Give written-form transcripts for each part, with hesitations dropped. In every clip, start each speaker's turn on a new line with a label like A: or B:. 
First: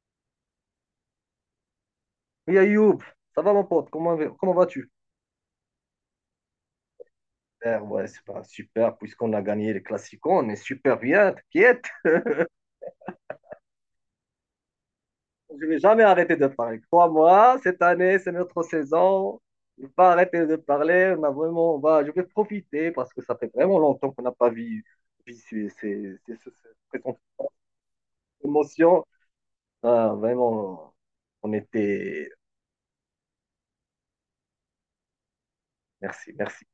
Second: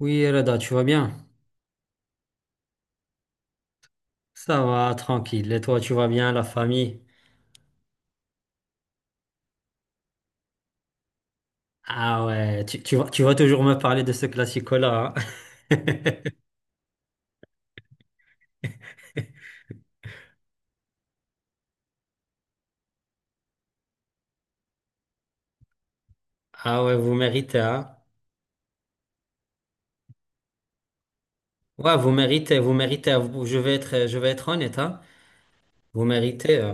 A: Oui, Reda, tu vas bien?
B: Oui, Ayoub, ça va mon pote, comment
A: Ça
B: vas-tu?
A: va, tranquille. Et toi, tu vas bien, la famille?
B: Super, ouais, c'est pas super, puisqu'on a gagné les classiques, on est super bien, t'inquiète.
A: Ah ouais, tu vas toujours me parler de ce classico-là,
B: Je
A: hein.
B: vais jamais arrêter de parler. Crois-moi, cette année, c'est notre saison. Je vais pas arrêter de parler, on a vraiment, je vais profiter parce que ça fait vraiment longtemps qu'on n'a pas vu ces, ces, ces- ces-
A: Ah ouais,
B: ces
A: vous méritez, hein?
B: émotions. Ah, vraiment, on
A: Ouais, vous
B: était.
A: méritez, vous méritez. Je vais être honnête, hein? Vous
B: Merci,
A: méritez.
B: merci.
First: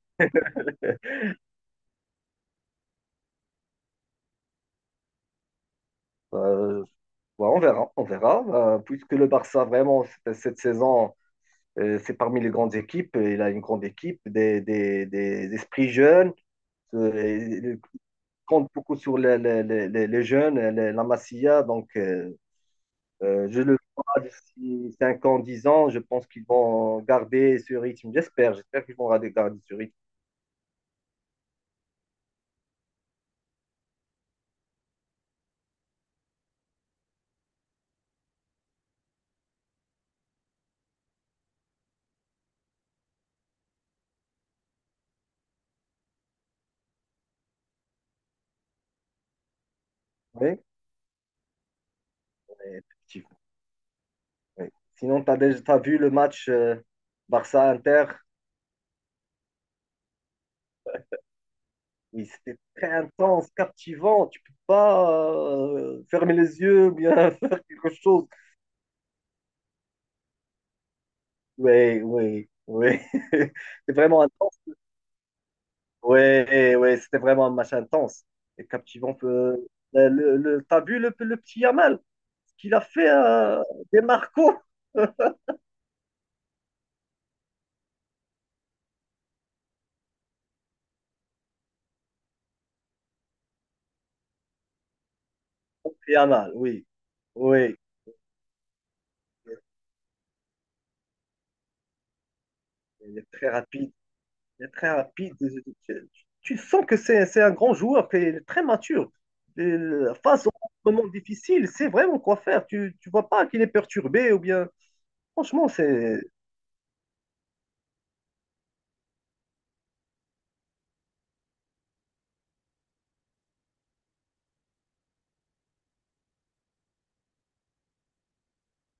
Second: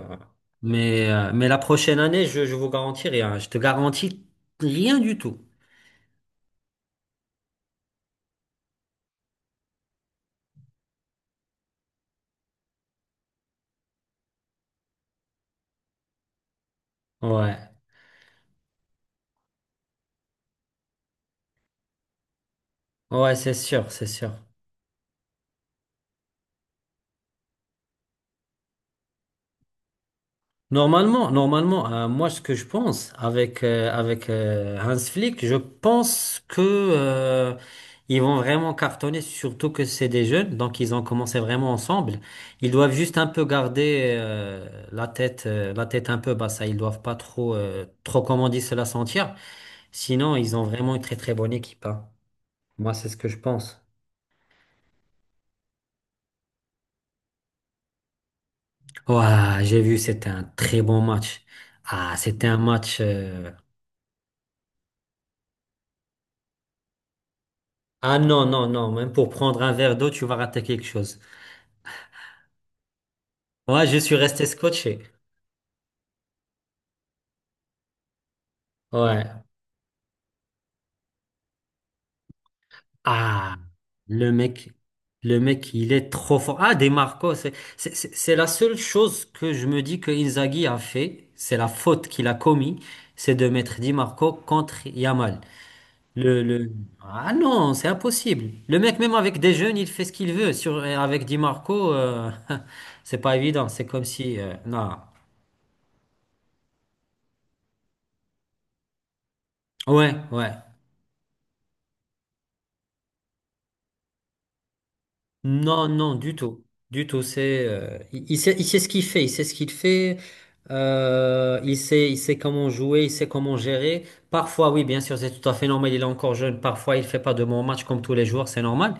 A: Mais la prochaine année, je vous garantis rien. Je te garantis rien du tout.
B: Euh, ouais, on verra, on verra. Puisque le Barça, vraiment, cette saison. C'est parmi les grandes équipes. Il a une grande équipe, des esprits jeunes. Euh,
A: Ouais,
B: il compte beaucoup sur les jeunes, la Masia. Donc,
A: ouais, c'est
B: je le
A: sûr, c'est
B: vois
A: sûr.
B: d'ici 5 ans, 10 ans. Je pense qu'ils vont garder ce rythme. J'espère qu'ils vont garder ce rythme.
A: Normalement, normalement, moi ce que je pense avec Hans Flick, je pense que ils vont vraiment cartonner, surtout que c'est des jeunes, donc ils ont commencé vraiment ensemble. Ils doivent juste un peu garder la tête un peu basse, hein. Ils doivent pas trop trop comme on dit se la sentir. Sinon, ils
B: Oui,
A: ont vraiment une très très bonne équipe, hein. Moi, c'est ce que je
B: effectivement,
A: pense.
B: oui. Sinon, tu as déjà t'as vu le match Barça-Inter.
A: Ouah, j'ai vu, c'était un très bon match. Ah,
B: Oui,
A: c'était un
B: c'était très
A: match.
B: intense, captivant. Tu peux pas fermer les yeux, ou bien faire quelque
A: Ah
B: chose.
A: non, non, non, même pour prendre un verre d'eau, tu vas rater quelque chose.
B: Oui, oui, oui.
A: Ouais,
B: C'est
A: je suis
B: vraiment
A: resté
B: intense.
A: scotché.
B: Oui, oui, c'était vraiment un match intense et captivant. Peu.
A: Ouais.
B: T'as vu le petit Yamal? Ce qu'il a fait
A: Ah,
B: des
A: le
B: Marcos?
A: mec, le mec, il est trop fort. Ah, Des Marcos, c'est c'est la seule chose que je me dis que Inzaghi a fait, c'est la faute qu'il a commis, c'est de mettre Di Marco contre Yamal.
B: Yamal,
A: Le...
B: oui.
A: Ah non,
B: Oui,
A: c'est impossible. Le mec, même avec des jeunes, il fait ce qu'il veut. Sur, avec Di Marco, c'est
B: il est
A: pas
B: très
A: évident. C'est
B: rapide.
A: comme si...
B: Il est très
A: non.
B: rapide. Tu, tu sens que c'est un grand joueur, qu'il est très mature. Et
A: Ouais,
B: face aux
A: ouais.
B: moments difficiles, c'est vraiment quoi faire. Tu ne vois pas qu'il est perturbé ou bien. Franchement,
A: Non, non,
B: c'est.
A: du tout. Du tout. C'est, il sait ce qu'il fait. Il sait ce qu'il fait. Il sait comment jouer. Il sait comment gérer. Parfois, oui, bien sûr, c'est tout à fait normal. Il est encore jeune. Parfois, il fait pas de bons matchs comme tous les joueurs. C'est normal.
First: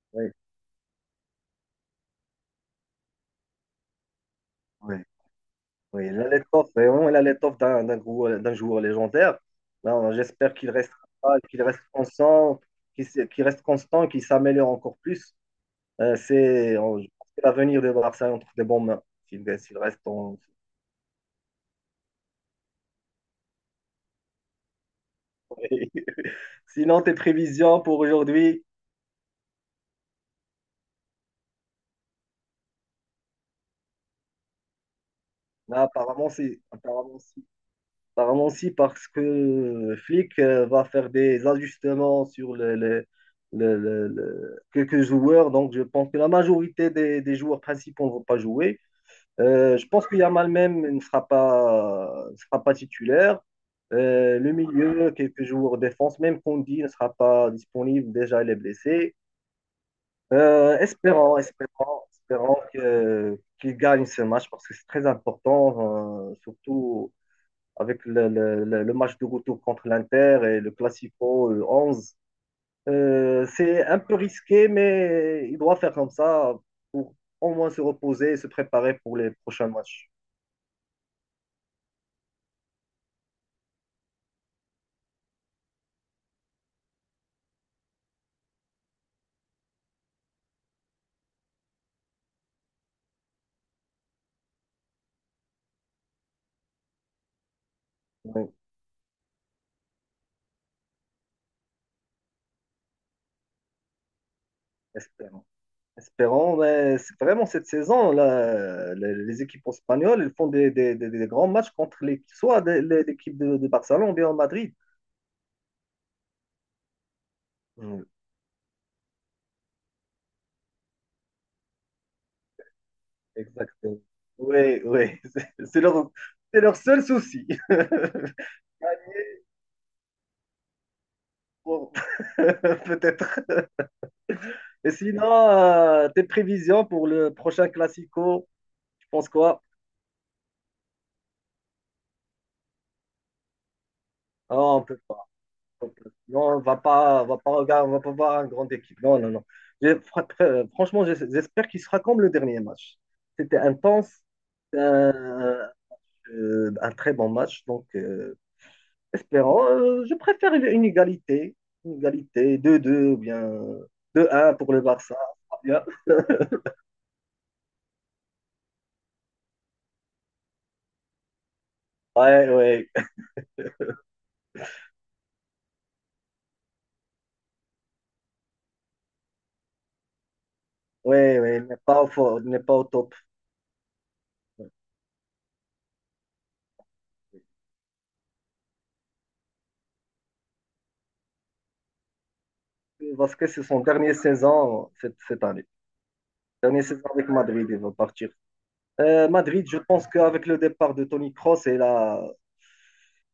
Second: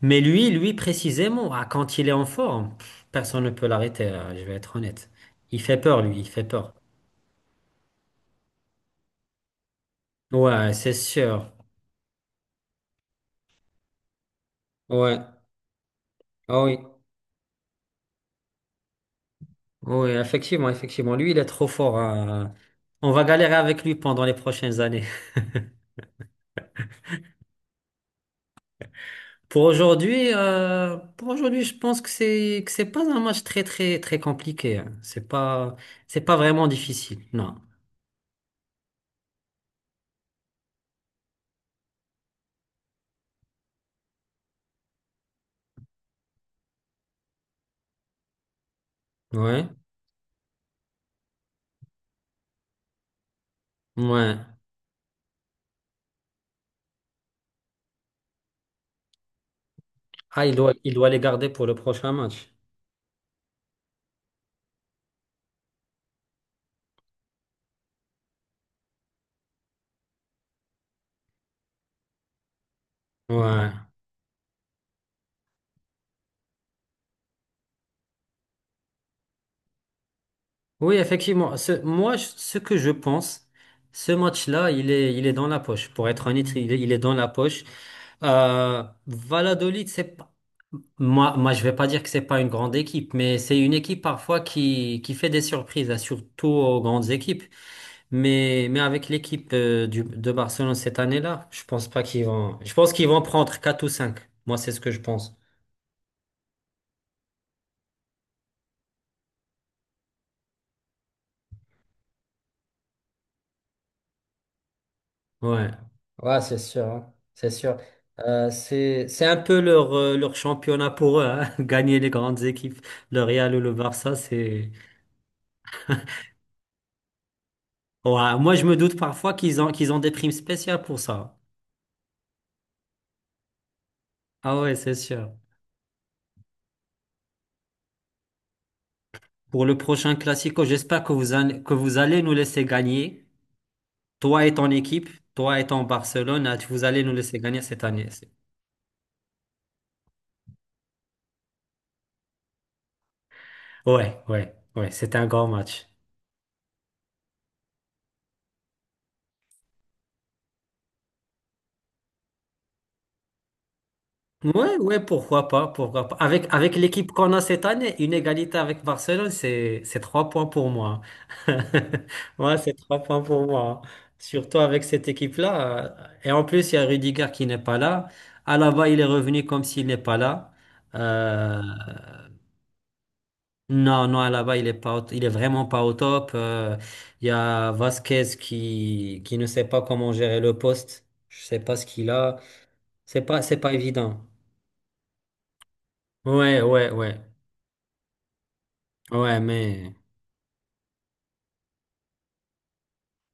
A: Mais lui, précisément, ah, quand il est en forme, pff, personne ne peut l'arrêter. Là, je vais être
B: Oui,
A: honnête. Il fait peur,
B: oui,
A: lui.
B: il
A: Il
B: a
A: fait
B: l'étoffe,
A: peur.
B: vraiment, il a l'étoffe d'un joueur légendaire. Là, j'espère
A: Ouais, c'est sûr.
B: qu'il reste constant, qu'il reste constant, qu'il s'améliore encore
A: Ouais.
B: plus. Euh,
A: Ah
B: c'est
A: oui.
B: on- je pense que l'avenir de Barça est entre de bonnes mains, s'il reste
A: Oui,
B: en...
A: effectivement, effectivement. Lui, il est trop fort, hein. On va galérer avec lui pendant les prochaines années.
B: Sinon, tes prévisions pour aujourd'hui,
A: Pour aujourd'hui, je pense que c'est pas un match très très très compliqué, hein. C'est pas
B: là,
A: c'est pas vraiment difficile. Non.
B: apparemment, si, parce que le Flick va faire des ajustements sur quelques joueurs. Donc, je pense que la majorité des joueurs principaux ne vont pas jouer.
A: Ouais.
B: Je pense que Yamal même ne sera pas titulaire.
A: Ouais.
B: Le milieu, quelques joueurs défense, même Kondi ne sera pas disponible. Déjà, il est blessé.
A: Ah, il doit
B: Euh,
A: il doit les
B: espérons,
A: garder pour le
B: espérons,
A: prochain match.
B: espérons qu'il gagne ce match parce que c'est très important, surtout avec le match de retour contre l'Inter et le Classico le 11. Euh,
A: Ouais.
B: c'est un peu risqué, mais il doit faire comme ça pour au moins se reposer et se préparer pour les prochains matchs.
A: Oui, effectivement. Ce que je pense, ce match-là, il est dans la poche. Pour être honnête, il est dans la poche. Valladolid, c'est pas- moi, je vais pas dire que c'est pas une grande équipe, mais c'est une équipe parfois qui fait des surprises, hein, surtout aux grandes équipes.
B: Oui,
A: Mais avec l'équipe de Barcelone cette année-là, je pense pas qu'ils vont. Je pense qu'ils vont prendre 4 ou 5. Moi, c'est ce que je pense.
B: espérons. Espérons, mais c'est vraiment cette saison, là, les équipes espagnoles, elles font des grands matchs contre les, soit des- les- l'équipe de Barcelone ou bien Madrid.
A: Ouais. Ouais, c'est sûr, hein. C'est sûr.
B: Oui,
A: C'est un peu leur, leur championnat pour eux, hein. Gagner les grandes équipes, le Real ou le
B: exactement.
A: Barça, c'est.
B: Oui, oui, c'est leur seul souci.
A: Ouais, moi, je me doute parfois qu'ils ont des primes spéciales pour ça.
B: Pour- Peut-être.
A: Ah ouais,
B: Et
A: c'est sûr.
B: sinon, tes prévisions pour le prochain Classico, tu penses quoi?
A: Pour le prochain Classico, j'espère que vous allez nous laisser gagner. Toi et
B: Ah,
A: ton
B: on peut
A: équipe,
B: pas.
A: toi et ton
B: Non,
A: Barcelone, ah, vous allez nous
B: on
A: laisser
B: va pas
A: gagner cette
B: regarder, on va
A: année.
B: pas
A: C'est-
B: voir une grande équipe. Non, non, non. Franchement, j'espère qu'il sera comme le dernier match. C'était intense,
A: Ouais, ouais, ouais,
B: euh,
A: c'était un grand match.
B: un très bon match. Donc, espérons. Je préfère une égalité, une égalité, 2-2 ou bien 2-1 pour
A: Ouais,
B: le
A: ouais,
B: Barça. Ça
A: pourquoi
B: sera
A: pas,
B: bien.
A: pourquoi pas. Avec l'équipe qu'on a cette année, une égalité avec Barcelone, c'est trois points pour moi.
B: Ouais,
A: Ouais, c'est
B: ouais,
A: trois points pour moi. Surtout avec cette équipe-là. Et en plus, il y a Rudiger qui n'est pas là. Alaba, il est revenu comme s'il n'est pas là.
B: ouais, ouais.
A: Euh,
B: Il n'est pas au top.
A: Non, non, là-bas, il est vraiment pas au top. Il y a Vasquez qui ne sait pas comment gérer le poste. Je sais pas ce qu'il a.
B: Vasquez,
A: C'est
B: c'est
A: pas
B: son dernier
A: évident.
B: saison cette année.
A: Ouais,
B: Dernier
A: ouais,
B: saison
A: ouais.
B: avec Madrid, il va partir.
A: Ouais,
B: Madrid, je
A: mais,
B: pense qu'avec le départ de Toni Kroos, et là,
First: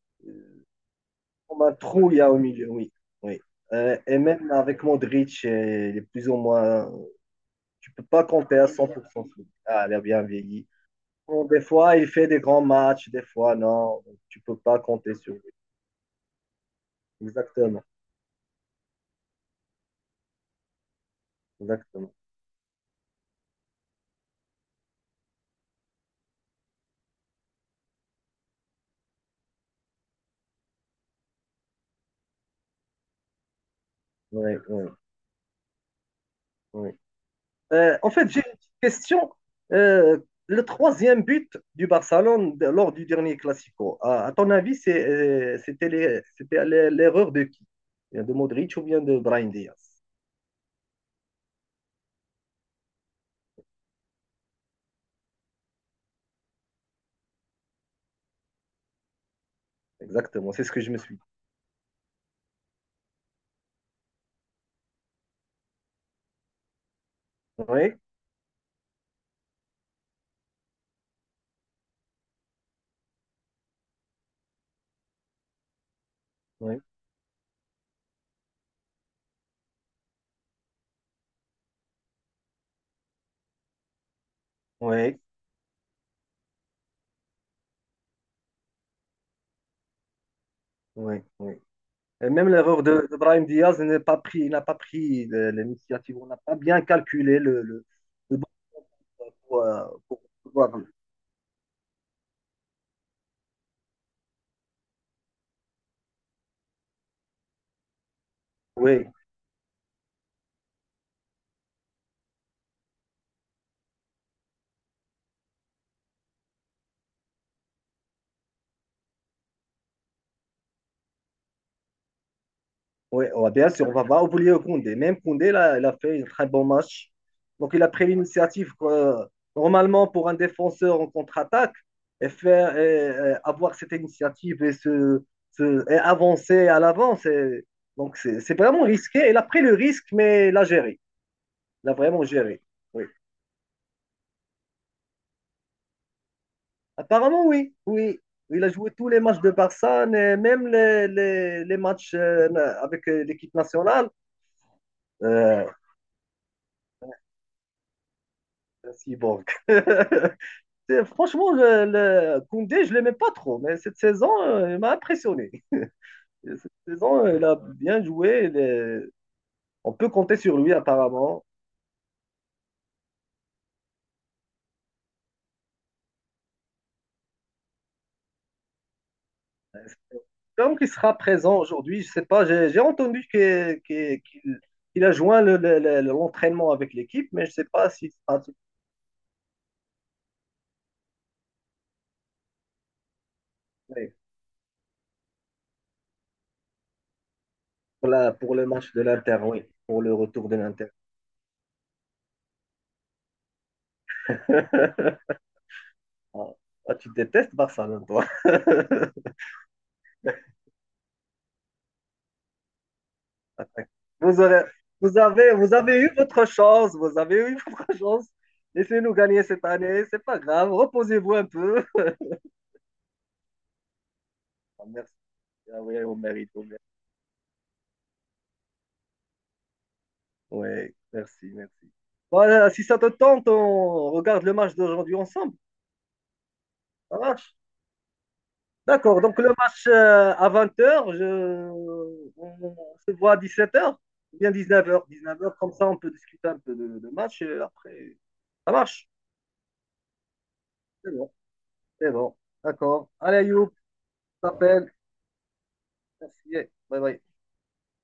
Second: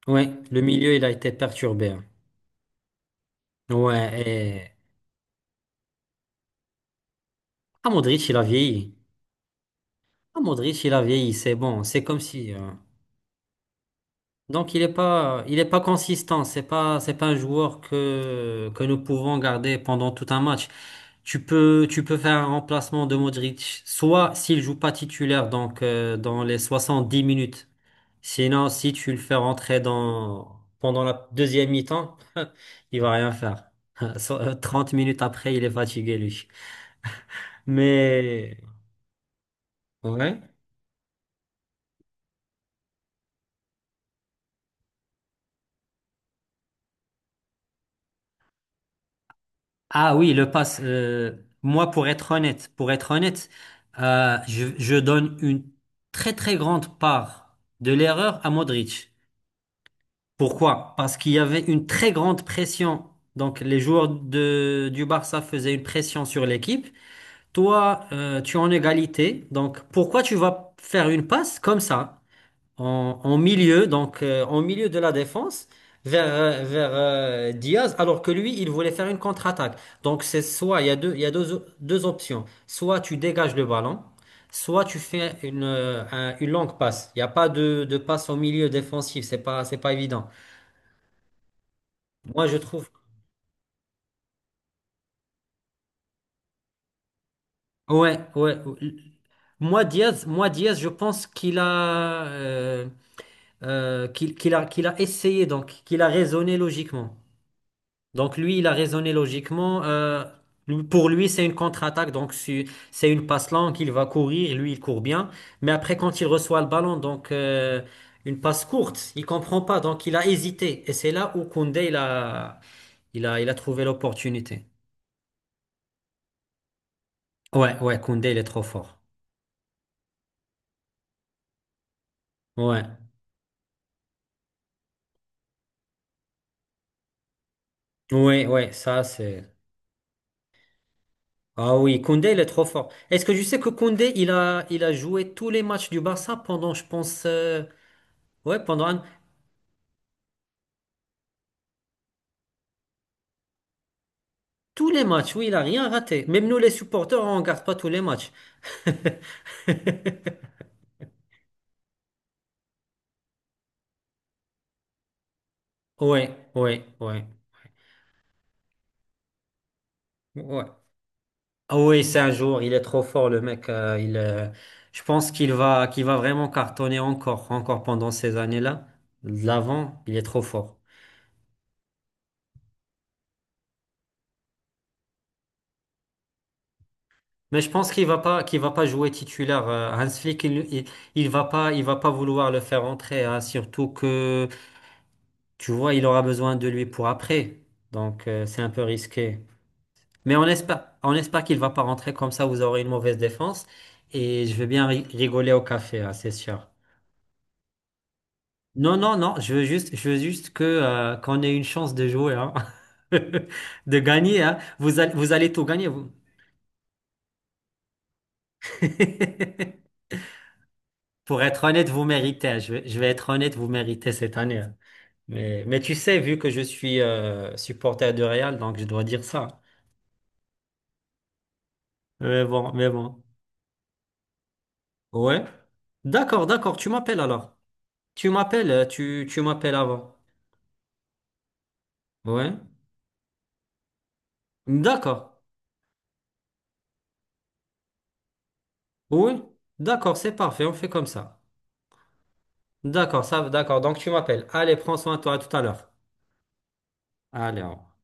A: ouais, le milieu, il a été
B: comme un
A: perturbé, hein.
B: trou, il y a au milieu, oui. oui.
A: Ouais,
B: Et même
A: et,
B: avec Modric, il est plus ou moins.
A: ah,
B: Tu peux pas
A: Modric, il a
B: compter à cent
A: vieilli.
B: pour cent. Ah, il a bien
A: Ah,
B: vieilli.
A: Modric, il a vieilli,
B: Bon,
A: c'est
B: des
A: bon.
B: fois,
A: C'est
B: il
A: comme
B: fait des
A: si,
B: grands matchs, des fois, non. Tu peux
A: donc
B: pas compter sur lui.
A: il est pas consistant. C'est pas un joueur
B: Exactement.
A: que nous pouvons garder pendant tout un match. Tu
B: Exactement.
A: peux faire un remplacement de Modric, soit s'il joue pas titulaire, donc dans les 70 minutes. Sinon, si tu le fais rentrer dans pendant la deuxième mi-temps, il va rien faire.
B: Oui, oui,
A: 30 minutes après, il est fatigué lui.
B: oui. En fait, j'ai une
A: Mais
B: petite question. Euh,
A: ouais.
B: le troisième but du Barcelone lors du dernier Classico, à ton avis, c'était l'erreur de qui? Bien de Modric ou bien de Brahim Diaz?
A: Ah oui, le pass. Pour être honnête, je donne une très très grande part de l'erreur à Modric.
B: Exactement, c'est ce que je
A: Pourquoi?
B: me suis
A: Parce
B: dit.
A: qu'il y avait une très grande pression. Donc, les joueurs de, du Barça faisaient une pression sur l'équipe.
B: Oui,
A: Toi, tu es en égalité. Donc, pourquoi tu vas faire une passe comme ça? En milieu, donc en milieu de la défense,
B: oui,
A: vers Diaz, alors que lui, il voulait faire une contre-attaque. Donc c'est soit, il y a deux, deux options. Soit tu dégages le ballon, soit tu
B: oui,
A: fais une, une longue passe. Il n'y a pas de, de passe au milieu défensif, c'est pas évident.
B: oui, oui. Et
A: Moi,
B: même
A: je
B: l'erreur
A: trouve...
B: de Brahim Diaz n'a pas pris, il n'a pas pris l'initiative, on n'a pas bien calculé le, le,
A: Ouais,
B: le bon
A: ouais.
B: pour, euh, pour
A: Moi,
B: pouvoir-
A: Diaz, je pense qu'il a, qu'il a, qu'il a essayé, donc qu'il a raisonné logiquement. Donc lui, il a
B: Oui,
A: raisonné logiquement. Lui- pour lui, c'est une contre-attaque, donc c'est une passe longue, il va courir, lui, il court bien. Mais après, quand il reçoit le ballon, donc une passe courte, il comprend pas, donc il a hésité. Et c'est là où Koundé,
B: oui,
A: il
B: ouais,
A: a
B: bien
A: trouvé
B: sûr, on va pas oublier
A: l'opportunité.
B: Koundé. Même Koundé, là, il a fait un très bon match. Donc,
A: Ouais,
B: il a
A: ouais,
B: pris
A: Koundé, il est trop
B: l'initiative.
A: fort.
B: Quoi. Normalement, pour un défenseur en contre-attaque, et faire,
A: Ouais,
B: et avoir cette initiative et avancer à l'avant, c'est, donc c'est
A: ouais,
B: c'est
A: ouais,
B: vraiment
A: ça
B: risqué. Il a
A: c'est.
B: pris le risque, mais il a géré.
A: Ah
B: Il a
A: oui,
B: vraiment
A: Koundé, il est
B: géré.
A: trop fort.
B: Oui.
A: Est-ce que je sais que Koundé, il a joué tous les matchs du Barça pendant, je pense,
B: Apparemment, oui. Oui. Il
A: ouais,
B: a
A: pendant
B: joué
A: un
B: tous les matchs de Barça, et même les matchs avec l'équipe nationale.
A: Tous les matchs, oui, il a
B: Euh,
A: rien raté. Même nous, les supporters, on regarde pas tous les matchs.
B: merci, Borg. Franchement, le Koundé, je ne l'aimais pas trop, mais cette saison, il m'a impressionné.
A: Ouais,
B: Cette
A: ouais, ouais,
B: saison, il a bien joué. Il est- On peut compter sur
A: ouais.
B: lui, apparemment.
A: Ah oui, c'est un jour, il est trop fort, le mec. Je pense qu'il va vraiment cartonner encore, encore pendant ces années-là. De l'avant, il est trop
B: Comme
A: fort.
B: qu'il sera présent aujourd'hui, je ne sais pas, j'ai entendu qu'il a joint l'entraînement avec l'équipe, mais je ne
A: Mais
B: sais
A: je
B: pas
A: pense
B: s'il sera
A: qu'il va pas jouer titulaire. Hans Flick, il va pas vouloir le faire entrer, hein, surtout
B: titulaire
A: que, tu vois, il aura besoin de lui pour après.
B: pour,
A: Donc,
B: la- pour
A: c'est
B: le
A: un peu
B: match de l'Inter,
A: risqué.
B: oui, pour le
A: Mais
B: retour de l'Inter.
A: on espère qu'il va pas rentrer comme ça, vous aurez une mauvaise défense et je vais bien rigoler au café, hein, c'est sûr.
B: Ah, tu détestes Barcelone, toi.
A: Non, non, non, je veux juste que qu'on ait une chance de jouer, hein. De
B: Vous
A: gagner, hein.
B: aurez- vous
A: Vous allez
B: avez,
A: tout
B: vous
A: gagner,
B: avez eu
A: vous.
B: votre chance, vous avez eu votre chance. Laissez-nous gagner cette année, c'est pas grave, reposez-vous
A: Pour
B: un
A: être
B: peu.
A: honnête, vous méritez, hein. Je vais être honnête, vous méritez cette année, hein.
B: Ah, merci.
A: Mais
B: Ah
A: tu
B: oui, on
A: sais, vu
B: mérite,
A: que je
B: on mérite.
A: suis supporter de Real, donc je dois dire ça.
B: Oui, merci, merci.
A: Mais
B: Voilà,
A: bon,
B: si
A: mais
B: ça te
A: bon.
B: tente, on regarde le match d'aujourd'hui
A: Ouais.
B: ensemble.
A: D'accord, d'accord. Tu
B: Ça
A: m'appelles
B: marche?
A: alors. Tu m'appelles,
B: D'accord, donc
A: tu
B: le
A: m'appelles
B: match
A: avant.
B: à 20h, je...
A: Ouais.
B: on se voit à 17h ou bien dix-neuf heures,
A: D'accord.
B: dix-neuf heures comme ça on peut discuter un peu de match et après, ça marche.
A: Oui. D'accord, c'est parfait. On fait comme
B: C'est bon,
A: ça.
B: c'est bon. D'accord. Allez, You.
A: D'accord. Donc tu m'appelles. Allez,
B: T'appelle.
A: prends soin de toi. À tout à l'heure.
B: Merci. Bye bye.
A: Allez, au revoir.